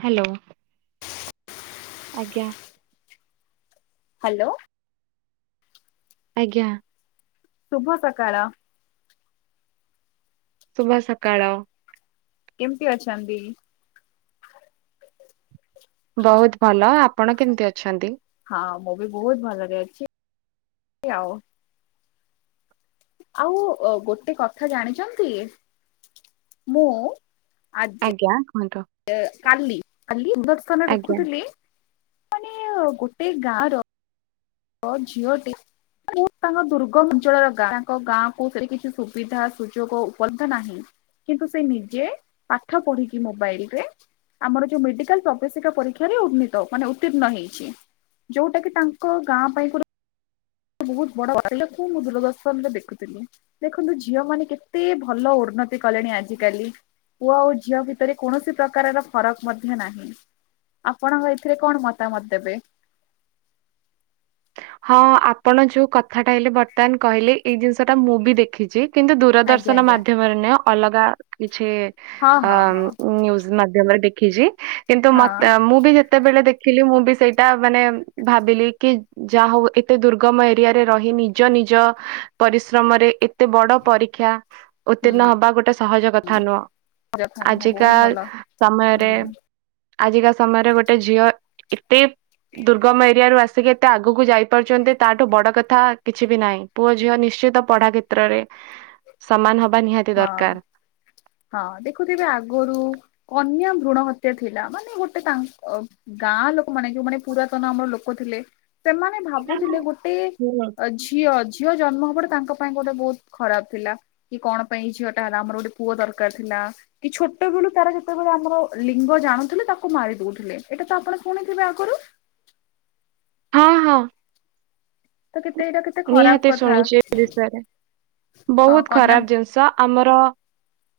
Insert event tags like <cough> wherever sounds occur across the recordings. Hello. ଆଜ୍ଞା। Hello. ଆଜ୍ଞା। ଶୁଭ ସକାଳ। ଶୁଭ ସକାଳ। କେମିତି ଅଛନ୍ତି? ବହୁତ ଭଲ ଆପଣ କେମିତି ଅଛନ୍ତି? ହଁ ମୁଁ ବି ବହୁତ ଭଲରେ ଅଛି ଆଉ ଆଉ ଗୋଟେ କଥା ଜାଣିଛନ୍ତି ମୁଁ ଆ <unintelligible> ଏ କାଲି କାଲିଦର୍ଶନ ଆଜ୍ଞା। ଦେଖୁଥିଲି ମାନେ ଗୋଟେ ଗାଁ ର ଅ ଝିଅ ଟି ତାଙ୍କ ଦୁର୍ଗ ଅଞ୍ଚଳର ଗାଁ ତାଙ୍କ ଗାଁକୁ ସେଠି କିଛି ସୁବିଧା ସୁଯୋଗ ଉପଲବ୍ଧ ନାହିଁ। କିନ୍ତୁ ସେ ନିଜେ ପାଠ ପଢିକି ମୋବାଇଲ ରେ ଆମର ଯୋଉ ମେଡିକାଲ ପ୍ରବେଶିକା ପରୀକ୍ଷା ଉନୀତ ମାନେ ଉତିର୍ଣ ହେଇଛି। ଯୋଉଟା କି ତାଙ୍କ ଗାଁ ପାଇଁ ଗୋ ବହୁତ ବ ମୁଁ ଦୂରଦର୍ଥରେ ଦେଖଥିଲି। ଦେଖନ୍ତୁ ଝିଅ ମାନ କେତେ ଭଲ ଉନ୍ନତି କଲେଣି ଆଜିକାଲି। ପୁଅ ଆଉ ଝିଅ ଭିତରେ କୌଣସି ପ୍ରକାରର ଫରକ ମଧ୍ୟ ନାହିଁ। ଆପଣଙ୍କ ଏଥିରେ କଣ ମତାମତ ଦେବେ। ହଁ ଆପଣ ଯୋଉ କଥାଟା ଏଇଲେ ବର୍ତ୍ତମାନ କହିଲେ ଏଇ ଜିନିଷ ଟା ମୁଁ ବି ଦେଖିଚି। କିନ୍ତୁ ଆଜ୍ଞା ଦୂରଦର୍ଶନ ଆଜ୍ଞା ମାଧ୍ୟମରେ ନ ଅଲଗା କିଛି ହଁ ଅ ହଁ ହଁ ନିୟୁଜ <unintelligible> ଦେଖିଜି କିନ୍ତୁ ମ ହଁ। ମୁଁ ବି ଯେ କେତେବେଳେ ଦେଖିଲି ମୁଁ ବି ସେଇଟା ମାନେ ଭାବିଲି କି ଯାହା ହଉ ଏତେ ଦୁର୍ଗମ ଏରିଆରେ ରହି ନିଜ ନିଜ ପରିଶ୍ରମରେ ଏ ଏତେ ବଡ ପରୀକ୍ଷା ଉତ୍ତୀର୍ଣ ହବା ଗୋଟେ ସହଜ କଥା ନୁହଁ। ହଁ ବହୁତ ଆଜିକାଲ୍ ଭଲ ସମୟରେ। ହୁଁ ଆଜିକା ସମୟରେ ଗୋଟେ ଝିଅ ଏତେ ଦୁର୍ଗମ ଏରିଆରୁୁ ଆସିକି ଏତେ ଆଗକୁ ଯାଇ ପାରୁଛନ୍ତି ତାଠୁ ବଡ କଥା କିଛି ବି ନାହିଁ ପୁଅ ଝିଅ ନିଶ୍ଚିତ ପଢା କ୍ଷେତ୍ରରେ। ସମାନ ହବା ନିହା ହଁ ହଁ ଦେଖୁଥିବେ ଆଗରୁ। କନ୍ୟା ଭ୍ରୁଣ ହତ୍ୟା ଥିଲା ମାନେ ଗୋଟେ ତାଙ୍କ ଅ ଗାଁ ଲୋକ ମାନେ ଯୋଉମାନେ ପୁରାତନ ଅମଳର ଲୋକ ଥିଲେ। ସେମାନେ ଭାବୁଥିଲେ ଗୋଟେ ହୁଁ। ଝିଅ ଅ ଝିଅ ଜନ୍ମ ହବଟ ତାଙ୍କ ପାଇଁ ଗୋଟେ ବହୁତ ଖରାପ ଥିଲା କି କଣ। ପାଇଁ ଏ ଝିଅ ଟା ହେଲା ଆମର ଗୋଟେ ପୁଅ ଦରକାର ଥିଲା। କି ଛୋଟ ବେଳୁ ତାର ଯେତେବେଳେ ଆମର ଲିଙ୍ଗ ଜାଣୁଥିଲେ ତାକୁ ମାରି ଦଉଥିଲେ ଏଇଟା ତ ଆପଣ ଶୁଣିଥିବେ ଆଗରୁ। ହଁ ହଁ। ତ କେତେ ଏଟା ନିହାତି ଶୁଣିଛି ଏ ବିଷୟରେ ହଁ ବହୁତ କନ୍ୟା ଖରାପ ଜିନିଷ ଆମର।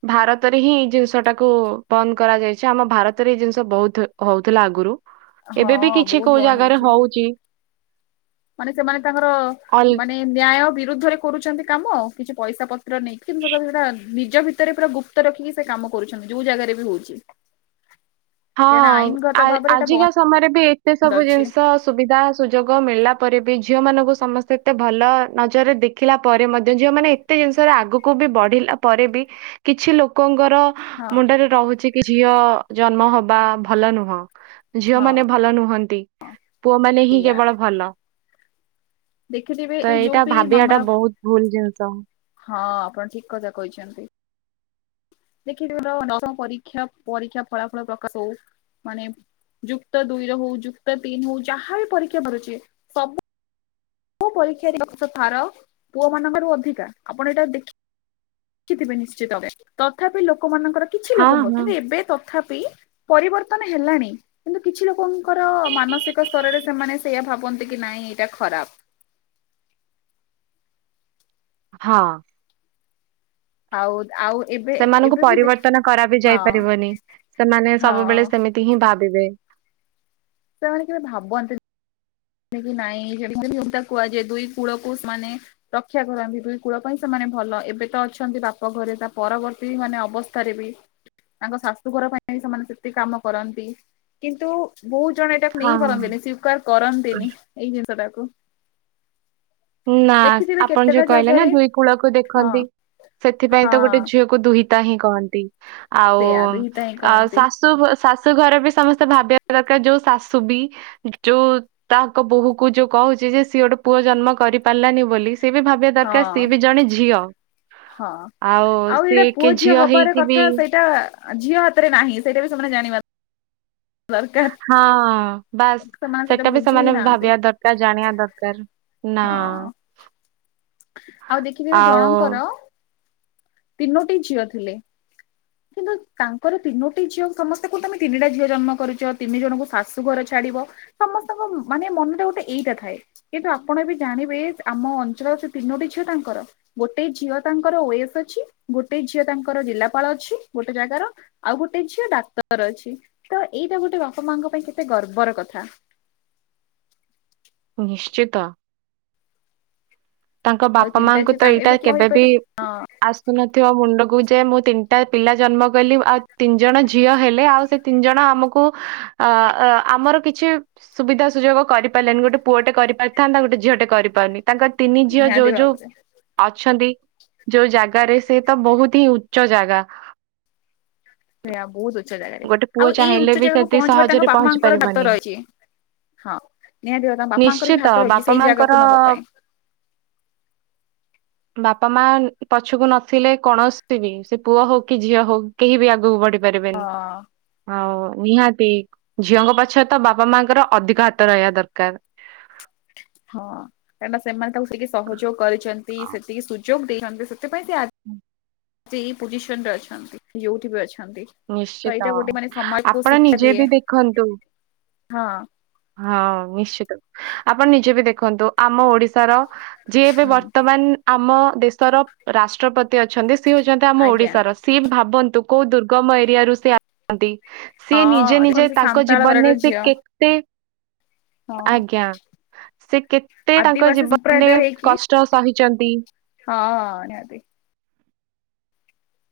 ଭାରତରେ ହିଁ ଏଇ ଜିନିଷ ଟାକୁ ବନ୍ଦ କରାଯାଇଛି ଆମ ଭାରତରେ ଏଇ ଜିନିଷ ବହୁତ ହଉଥିଲା ଆଗୁରୁ। ହଁ ଏବେ ବି କିଛି ବହୁତ କୋଉ ବନ୍ଦ ଜାଗାରେ ହେଇଛି। ହଉଚି। ମାନେ ସେମାନେ ତାଙ୍କର ଅଲଗା ମାନେ ନ୍ୟାୟ ବିରୁଦ୍ଧରେ କରୁଛନ୍ତି କାମ କିଛି ପଇସା ପ ତ୍ର ନେଇ କିନ୍ତୁ ସେଟା ନିଜ ଭିତରେ ପୁରା ଗୁପ୍ତ ରଖିକି ସେ କାମ କରୁଛନ୍ତି ଯୋଉ ଜାଗାରେ ବି ହଉଛି। ହଁ ତେଣୁ ଆଇନଗତ ଆ ଭାବରେ ଏଇଟା ଆଜିକା ସମୟରେ ବି ଏତେ ବନ୍ଦ ସବୁ ଅଛି ଜିନିଷ। ସୁବିଧା ସୁଯୋଗ ମିଳିଲା ପରେ ବି ଝିଅ ମାନଙ୍କୁ ସମସ୍ତେ ଏତେ ଭଲ ନଜରରେ ଦେଖିଲା ପରେ ମଧ୍ୟ ଝିଅମାନେ। ଏତେ ଜିନିଷରେ ଆଗକୁ ବି ବଢିଲା ପରେ ବି କିଛି ଲୋକଙ୍କର। ହଁ ମୁଣ୍ଡରେ ରହୁଛି କି ଝିଅ ଜନ୍ମ ହବା ଭଲ ନୁହଁ। ଝିଅ ହଁ ମାନେ ଭଲ ନୁହନ୍ତି ପୁଅ ମାନେ ହିଁ ଏଇଆ କେବଳ ଭଲ। ଦେଖିଥିବେ ତ ଏ ଏଇଟା ଯୋଉ ବି ଭାବିବାଟା ମାମର ବହୁତ ଭୁଲ ଜିନିଷ ହଁ ଆପଣ ଠିକ କଥା କହିଛନ୍ତି। ଦେଖି ନ <unintelligible> ପରୀକ୍ଷା ଫଳାଫଳ ପ୍ରକାଶ ହଉ। ମାନେ ଯୁକ୍ତ ଦୁଇର ହଉ ଯୁକ୍ତ ତିନି ହଉ ଯାହା ବି ପରୀକ୍ଷା ବାହାରୁଛି ସବୁ ପ ପରୀକ୍ଷାର <unintelligible> ପୁଅ ମାନଙ୍କର ଅଧିକା ଆପଣ ଏଇଟା ଦେଖି ଦେଖିଥିବେ ନିଶ୍ଚିତରେ ତଥାପି ଲୋକମାନଙ୍କର କିଛି ହଁ ଲୋକଙ୍କ ହଁ କିନ୍ତୁ ଏବେ ତଥାପି ପରିବର୍ତ୍ତନ ହେଲାଣି। କିନ୍ତୁ କିଛି ଲୋକଙ୍କର ମାନସିକ ସ୍ତରରେ ସେମାନେ ସେଇଆ ଭାବନ୍ତି କି ନାଇଁ ଏଇଟା ଖରାପ। ହଁ। ଆଉଜ ଆଉ। ଏବେ ସେମାନଙ୍କୁ ଏବେ ବି ଦେଖ ପରିବର୍ତ୍ତନ କରା ବି ହଁ ଯାଇ ପାରିବନି ସେମାନେ ହଁ ସବୁବେଳେ ସେମିତି ହିଁ ଭାବିବେ। ସେମାନେ ଜୋଉ ଭାବନ୍ତି। କି ନାଇଁ ସେଠି ଦୁହିତା କୁହାଯାଏ ଦୁଇ କୂଳକୁ ମାନେ ରକ୍ଷା କରନ୍ତି ଦୁଇ କୂଳ ପାଇଁ ସେମାନେ ଭଲ ଏବେ ତ ଅଛନ୍ତି ବାପ ଘରେ ତା ପରବର୍ତ୍ତୀ ମାନେ ଅବସ୍ ରେ ବି ତାଙ୍କ ଶାଶୁ ଘର ପାଇଁ ସେମାନେ ସେତିକ କାମ କରନ୍ତି। କିନ୍ତୁ ବହୁତ ଜଣ ଏଇଟାକୁ ନେଇ ପାରନ୍ତିନି ହଁ। ସ୍ୱିକାର କରନ୍ତିନି ଏଇ ଜିନିଷ ଟାକୁ। ନା ଦେଖିଥିବେ ଆପଣ ଯୋ କେତେଟା କହିଲେ ନା ଜାଗାରେ ଦୁଇ କୂଳକୁ ହଁ ଦେଖନ୍ତି ସେଥିପାଇଁ ତ ଗୋଟେ ହଁ ଝିଅ କୁ ଦୁହିତା ହିଁ କହନ୍ତି। ଆଉ ସେଇଆ ଦୁହିତା ହିଁ ଆଉ କହନ୍ତି। ଶାଶୁ ଶାଶୁ ଘର ବି ସମସ୍ତେ ଭାବିବା ଦରକାର ଯୋଉ ଶାଶୁ ବି ଯୋଉ ତାଙ୍କ ବୋହୂକୁ ଯୋଉ କହୁଛି ଯେ ସିଏ ଗୋଟେ ପୁଅ ଜନ୍ମ କରିପାରିଲାନି ବୋଲି ସିଏ ବି ଭାବିବା ହଁ ଦରକାର ସିଏ ବି ଜଣେ ଝିଅ। ହଁ ଆଉ ଏଇଟା ସିଏ କି ପୁଅ ଝିଅ ହବାର ହେଇକି ବି କଥା ସେଇଟା ଝିଅ ହାତରେ ନାହିଁ ସେଇଟା ବି ସେମାନେ ଜାଣିବା ଦରକାର। ହଁ। ବାସ୍ ସେମାନେ ସେଟା ବି ବୁଝୁ ହିଁ ସେମାନେ ନାହାନ୍ତି ଭାବିବା ଦରକାର୍ ଜାଣିବା ଦରକାର୍ ନା। ହଁ। ଆଉ ଦେଖିଥିବେ ଆଉ ଜଣଙ୍କର ତିନୋଟି ଝିଅ ଥିଲେ। କିନ୍ତୁ ତାଙ୍କର ତିନୋଟି ଝିଅ ସମସ୍ତେ କୁ ତମେ ତିନିଟା ଝିଅ ଜନ୍ମ କରିଛ ତିନି ଜଣଙ୍କୁ ଶା ଶୂ ଗର ଛାଡିବ ସମସ୍ତଙ୍କ ମାନେ ମନରେ ଗୁଟେ ଏଇଟା ଥାଏ। କିନ୍ତୁ ଆପଣ ଏବେ ଜାଣିବେ ଆମ ଅଞ୍ଚଳର ସେ ତିନୋଟି ଝିଅ ତାଙ୍କର। ଗୋଟେ ଝିଅ ତାଙ୍କର ଓ ଏସ ଅଛି ଗୋଟେ ଝିଅ ତାଙ୍କର ଜିଲ୍ଲାପାଳ ଅଛି ଗୋଟେ ଜାଗାର ଆଉ ଗୁଟେ ଝିଅ ଡାକ୍ତର ଅଛି ତ ଏଇଟା ଗୋଟେ ବାପା ମାଙ୍କ ପାଇଁ କେତେ ଗର୍ବର କଥା। ନିଶ୍ଚିତ। ତାଙ୍କ ଆଉ ବାପା ତିନିଟା ମାଙ୍କୁ ଝିଅ ତ ତାଙ୍କ ଏଇଟା ଏବେ କିଏ କେବେବି କହିପାରିବେ। ହଁ ଆସୁନଥିବ ମୁଣ୍ଡକୁ ଯେ ମୁଁ ତିନିଟା ପିଲା ଜନ୍ମ କଲି ଆଉ ତିନି ଜଣ ଝିଅ ହେଲେ ଆଉ ସେ ତିନ୍ ଜଣ ଆମକୁ ଅ ଅ ଆମର କିଛି ସୁବିଧା ସୁଯୋଗ କରିପାରିଲେନି ଗୋଟେ ପୁଅଟେ କରିପାରିଥାନ୍ତା ଗୋଟେ ଝିଅଟେ କରିପାରୁନି ତାଙ୍କ ତିନି ଝିଅ ନିହାତି ଯୋଉ ଯୋଉ ଭାବରେ ଅଛନ୍ତି ଯୋଉ ଜାଗାରେ ସେ ତ ବହୁତ ହିଁ ଉଚ୍ଚ ଜାଗା। ସେଆ ବହୁତ ଉଚ୍ଚ ଜାଗାରେ ଗୋଟେ ପୁଅ ଆଉ ଏଇ ଚାହିଁଲେ ଉଚ୍ଚ ବି ଜାଗାକୁ ସେତିକି ପହଞ୍ଚିବାରେ ତାଙ୍କ ସହଜରେ ପହଞ୍ଚି ବାପାଙ୍କର ବାତ ପାରିବନି ରହିଛି। ହଁ ନିହାତି ଭାବେ ତା ବାପାଙ୍କର ବି ନିଶ୍ଚିତ ହାତ ରହିଛି ବାପା ସେଇ ମାଙ୍କର ଜାଗାକୁ ନବା ପାଇଁ। <unintelligible> ବାପା ମା ପଛକୁ ନଥିଲେ କୌଣସି ବି ସେ ପୁଅ ହଉକି ଝିଅ ହଉ କେହିବି ଆଗକୁ ବଢି ହଁ ପାରିବେନି। ଆଉ ନିହାତି ଝିଅଙ୍କ ପଛରେ ତ ବାପା ମାଙ୍କର ଅଧିକାର୍ ତ ରହିବା ଦରକାର। ହଁ କାହିଁନା ସେମାନେ ତାକୁ ସେକି ସହଯୋଗ କରିଛନ୍ତି ସେତିକି ସୁଯୋଗ ଦେଇନାତି ସେ ସେଥିପାଇଁ ଆଜି ଏଇ ପୋଜିସନରେ ଅଛନ୍ତି ଯୋଉଠିବି ଅଛନ୍ତି। ତ ନିଶ୍ଚିତ ଏଇଟା ଗୋଟେ ମାନେ ସମାଜକୁ ଆପଣ ଶିକ୍ଷା ନିଜେ ଦିଏ ବି ଦେଖନ୍ତୁ। ହଁ। ହଁ ନିଶ୍ଚିତ ଆପଣ ନିଜେ ବି ଦେଖନ୍ତୁ ଆମ ଓଡିଶାର ଯିଏ ଏବେ ହୁଁ ବର୍ତ୍ତମାନ ଆମ ଦେଶର ରାଷ୍ଟ୍ରପ ତେ ଅଛନ୍ତି ସିଏ ହଉଛନ୍ତି ଆମ ଆଜ୍ଞା ଓଡିଶାର ସିଏ ଭାବନ୍ତୁ କୋଉ ଦୁର୍ଗମ ଏରିଆରୁ ସିଏ ଆ <inaudible> ନ୍ତି। ସିଏ ନିଜେ ହଁ ନିଜେ ଦେଖନ୍ତୁ ସେ ତାଙ୍କ ସାନ୍ତାଳ ଘରର ଜୀବନରେ ସେ ଝିଅ କେତେ ହଁ। ଆଜ୍ଞା ସେ କେତେ ତାଙ୍କ ଆଦିବାସୀ ଜୀବନରେ ସମ୍ପ୍ରଦାୟ ହେଇକି କଷ୍ଟ ସହିଚନ୍ତି। ହଁ ନିହାତି।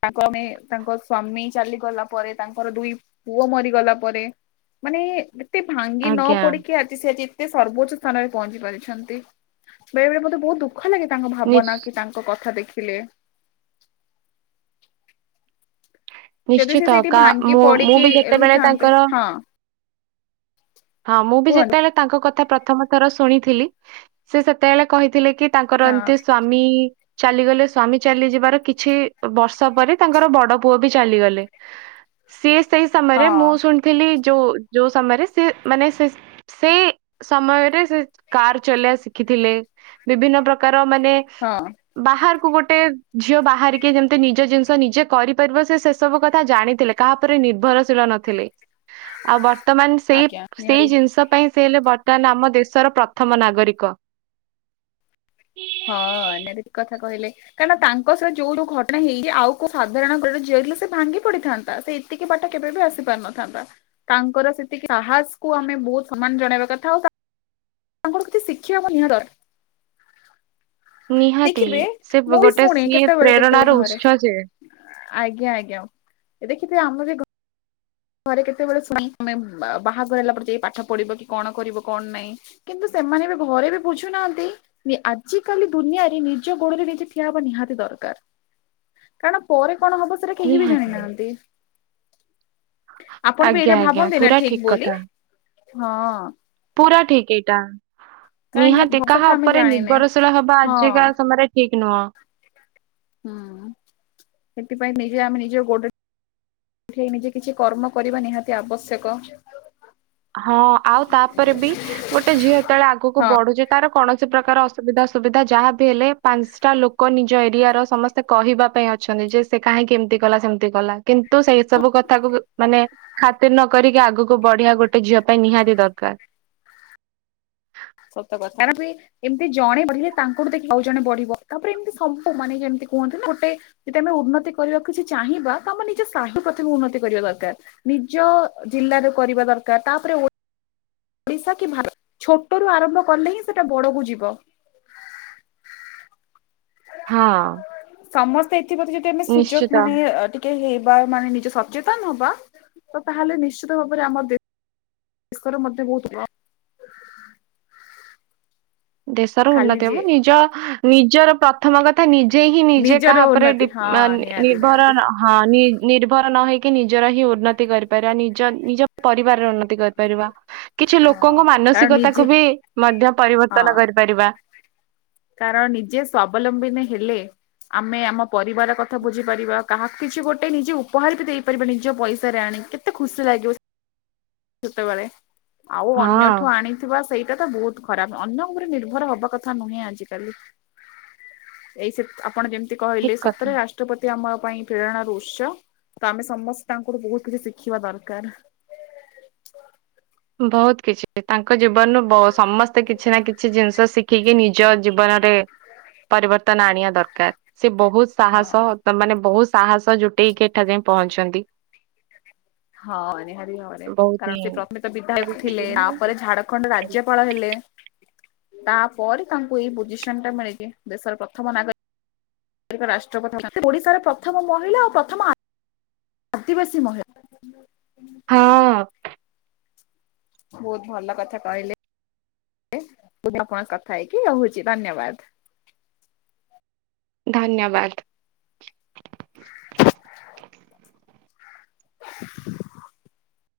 ତାଙ୍କୁ ଆମେ ତାଙ୍କ ସ୍ଵାମୀ ଚାଲିଗଲା ପରେ ତାଙ୍କର ଦୁଇ ପୁଅ ମରିଗଲା ପରେ ମାନେ ଏତେ ଭାଙ୍ଗି ଆଜ୍ଞା ନପଡିକି ଆଜି ସେ ଆଜି ସେ ସର୍ବୋଚ୍ଚ ସ୍ଥାନରେ ପହଞ୍ଚି ପାରିଛନ୍ତି ବେଳେ ବେଳେ ମୋତେ ବହୁତ ଦୁଃଖ ଲାଗେ ତାଙ୍କ ଭାବନା ନିଶ୍ଚ କି ତା ଙ୍କ କଥା ଦେଖିଲେ। ଯଦି ସେ ନିଶ୍ଚିତ ସେଇଠି କା ଭାଙ୍ଗି ମୁଁ ମୁଁ ପଡିକି ବି ଯେତେବେଳେ ରହିଥାନ୍ତେ ତାଙ୍କର ହଁ ହଁ ମୁଁ ବି କୁହନ୍ତୁ ଯେତେବେଳେ ତାଙ୍କ କଥା ପ୍ରଥମ ଥର ଶୁଣିଥିଲି ସେ ସେତେବେଳେ କହିଥିଲେକି ତାଙ୍କର ହଁ ଏମିତି ସ୍ଵାମୀ ଚାଲିଗଲେ। ସ୍ଵାମୀ ଚାଲିଯିବାର କିଛି ବର୍ଷ ପରେ ତାଙ୍କର ବଡ ପୁଅବି ଚାଲିଗଲେ। ସିଏ ସେଇ ସମୟରେ ହଁ ମୁଁ ଶୁଣିଥିଲି ଯୋଉ ଯୋଉ ସମୟରେ ସିଏ ମାନେ ସେ ସେଇ ସମୟରେ ସେ କାର ଚଲେଇିବା ଶିଖିଥିଲେ। ବିଭିନ୍ନ ପ୍ରକାର ମାନେ ହଁ। ବାହାରକୁ ଗୋଟେ ଝିଅ ବାହାରିକି ଯେମତି ନିଜ ଜିନିଷ ନିଜେ କରିପାରିବ ସେ ସେସବୁ କଥା ଜାଣିଥିଲେ। କାହା ଉପରେ ନିର୍ଭରଶୀଳ ନ ଥିଲେ। ଆଉ ବର୍ତ୍ତମାନ ସେଇ ଆଜ୍ଞା ନିହାତି। ସେଇ ଜିନିଷ ପାଇଁ ସେ ହେଲେ ବର୍ତ୍ତମାନ ଆମ ଦେଶର ପ୍ରଥମ ନାଗରିକ। ହଁ ନେଭିଟି କଥା କହିଲେ। କାହିଁକି ନା ତାଙ୍କ ସହିତ ଯୋଉ ଯୋଉ ଘଟଣା ହେଇଚି ଆଉ କୋଉ ସାଧାରଣ ଘରର ଝିଅ ହେଇଥିଲେ ସେ ଭାଙ୍ଗି ପଡିଥାନ୍ତା। ସେ ସେତିକି ବାଟ କେବେବି ଆସି ପାରିନଥାନ୍ତା। ତାଙ୍କର ସେତିକି ସାହସକୁୁ ଆମେ ବହୁତ ସମ୍ମାନ ଜଣେଇବା କଥା। ଆଉ ତା ତାଙ୍କଠୁ କିଛି ଶିଖିବା ମୋ ନିହାତି ଦର ନିହାତି। ଦେଖିବେ ସେ ମୁଁ ବି ଗୋଟେ ଶୁଣେ ସିଏ କେତେବେଳେ ପ୍ରେରଣାର କେତେବେଳେ ଘରେ। ଉତ୍ସ ସେ ଆଜ୍ଞା ଆଜ୍ଞା। ଦେଖବେ ଆମେ ବି ଘରେ ଘରେ କେତେବେଳେ ଶୁଣେ ତମେ ବାହାଘର ହେଲା ପରେ ଯାଇ ପାଠ ପଢିବ କି କଣ କରିବ କଣ ନାହିଁ। କିନ୍ତୁ ସେମାନେ ବି ଘରେ ବି ବୁଝୁନାହାନ୍ତି। ଆଜିକାଲି ଦୁନିଆରେ ନିଜ ଗୋଡରେ ନିଜେ ଠିଆ ହବା ନିହାତି ଦରକାର। କାରଣ ପରେ କଣ ହବ ସେଟା କେହିବି ନିହାତି ଜାଣିନାହାନ୍ତି। ଆପଣବି ଆଜ୍ଞା ଏଇଟା ଆଜ୍ଞା ଭାବନ୍ତି ନା ପୁରା ଠିକ୍ ଠିକ ବୋଲି। କଥା ହଁ। ପୁରା ଠିକ୍ ଏଇଟା। ନିହାତି କାହିଁକି କାହା କଥା ଆମେ ଉପରେ ଜାଣିନେ ନିର୍ଭରଶୀଳ ହବା ହଁ ଆଜିକା ସମୟରେ ଠିକ୍ ନୁହଁ। ହୁଁ। ସେଥିପାଇଁ ନିଜେ ଆମେ ନିଜ ଗୋଡରେ ସେଥିପାଇଁ ନିଜେ କିଛି କର୍ମ କରିବା ନିହାତି ଆବଶ୍ୟକ। ହଁ ଆଉ ତାପରେ ବି ଗୋଟେ ଝିଅ ଯେତେବେଳେ ଆଗକୁ ହଁ। ବଢୁଚି ତାର କୌଣସି ପ୍ରକାର ଅସୁବିଧା ସୁବିଧା ଯାହାବି ହେଲେ ପାଞ୍ଚଟା ଲୋକ ନିଜ ଏରିଆର ସମସ୍ତ ସେ କହିବା ପାଇଁ ଅଛନ୍ତି ଯେ ସେ କାହିଁକି ଏମିତି କଲା ସେମିତି କଲା କିନ୍ତୁ ସେଇ ସବୁ କଥାକୁ ମାନେ ଖାତିରି ନ କରିକି ଆଗକୁ ବଢିବା ଗୋଟେ ଝିଅ ପାଇଁ ନିହାତି ଦରକାର। ସତ କଥା। ଏମିତି ଜଣେ ବଢିଲେ ତାଙ୍କୁଠୁ ଦେଖି ଆଉ ଜଣେ ବଢିବ। ତାପରେ ଏମିତି ସବୁ ମାନେ ଯେମିତି କୁହନ୍ତି ନା ଗୋଟେ ଯଦି ଆମେ ଉନ୍ନତି କରିବାକୁ କିଛି ଚାହିଁବା ତ ଆମ ନିଜ ସାହି ପ୍ରଥମେ ଉନ୍ନତି କରିବା ଦରକାର। ନିଜ ଜିଲ୍ଲାରେ କରିବା ଦରକାର। ତାପରେ ଓଡିଶା କି ଭାରତ ଛୋଟରୁୁ ଆରମ୍ଭ କଲେ ହିଁ ସେଟା ବଡକୁ ଯିବ। ହଁ। ସମସ୍ତେ ଏଥିପ୍ରତି ଯଦି ଆମେ ସୁଯୋଗ ନିଶ୍ଚିତ। ମାନେ ଅ ଟି କେ ହେବା ମାନେ ନିଜେ ସଚେତନ ହବା। ତ ତାହେଲେ ନିଶ୍ଚିତ ଭାବରେ ଆମ ଦେ ଶରେ ମଧ୍ୟ ବହୁତ ଦେଶର ଖାଲି ଉନ୍ନତି ଯେ ହବ। ନିଜ ନିଜର ପ୍ରଥମ କଥା ନି ନିଜେ ହିଁ ନିଜେ ନିଜର କାହା ଉପରେ ଉନ୍ନତି ଡିପ୍ ହଁ ନିହାତି ନି-ନିର୍ଭର ନିହାତି ହଁ ନି-ନିର୍ଭର ନ ହେଇକି ନିଜର ହିଁ ଉନ୍ନତି କରିପାରବ। ନିଜ ନିଜ ପରିବାରରେ ଉନ୍ନତି କରିପାରିବା। କିଛି ହଁ ଲୋକଙ୍କ କାରଣ ମାନସିକତାକୁ ନିଜେ ବି ମଧ୍ୟ ପରିବର୍ତ୍ତ ହଁ ପରିବା। କାରଣ ନିଜେ ସ୍ଵାବଲମ୍ବିନ ହେଲେ ଆମେ ଆମ ପରିବାର କଥା ବୁଝିପାରିବା। କାହାକୁ କିଛି ଗୋଟେ ନିଜେ ଉପହାର ବି ଦେଇପାରିବା ନିଜ ପଇସାରେ ଆଣି। ଏତେ ଖୁସି ଲାଗିବ। ସେତେବେଳେ, ଆଉ ଅନ୍ୟଠୁ ହଁ ଆଣିଥିବା ସେଇଟା ତ ବହୁତ ଖରାପ, ଅନ୍ୟ ଉପରେ ନିର୍ଭର ହବା କଥା ନୁହେଁ ଆଜିିକାଲି। ଏଇ ସେ, ଆପଣ ଯେମିତି ଠିକ କହିଲେ କଥା। ସତରେ ରାଷ୍ ରାଷ୍ଟ୍ରପତି ଆମ ପାଇଁ ପ୍ରେରଣାର ଉତ୍ସ, ତ ଆମେ ସମସ୍ତେ ତାଙ୍କଠୁ ବହୁତ କିଛି ଶିଖିବା ଦରକାର। ବହୁତ କିଛି, ତାଙ୍କ ଜୀବନରୁ ବ ସମସ୍ତେ କିଛି ନା କିଛି ଜିନିଷ ଶିଖିକି ନିଜ ଜୀବନରେ ପରିବର୍ତ୍ତନ ଆଣିବା ଦରକାର, ସେ ବହୁସ୍ ସାହସ ହଁ। ତ ମାନେ ବହୁତ ସାହସ ଜୁଟେଇକି ଏଠା ଯାଏଁ ପହଞ୍ଚିଛନ୍ତି। ହଁ ନିହାତି ଭାବରେ ବହୁତ କାରଣ ସେ ହିଁ ପ୍ରଥମେ ତ ବିଧାୟକ କରିକି ଥିଲେ, ତାପରେ ଦେଲେ ଝାଡଖଣ୍ଡ ରାଜ୍ୟପାଳ ହେଲେ। ତାପରେ ତାଙ୍କୁ ଏଇ ପୋଜିସନ୍ ଟା ମିଳିଛି, ଦେଶର ପ୍ରଥମ ନାଗରି ସେ ଓଡିଶାର ପ୍ରଥମ ମହିଳା ଓ ପ୍ରଥମ ଆ ଆଦିବାସୀ ମହିଳା। ହଁ। ବହୁତ ଭଲ କଥା କହିଲେ, ଲେ <inaudible> ଆପଣ କଥା ହେଇକି ରହୁଛି ଧନ୍ୟବାଦ। ଧନ୍ୟବାଦ।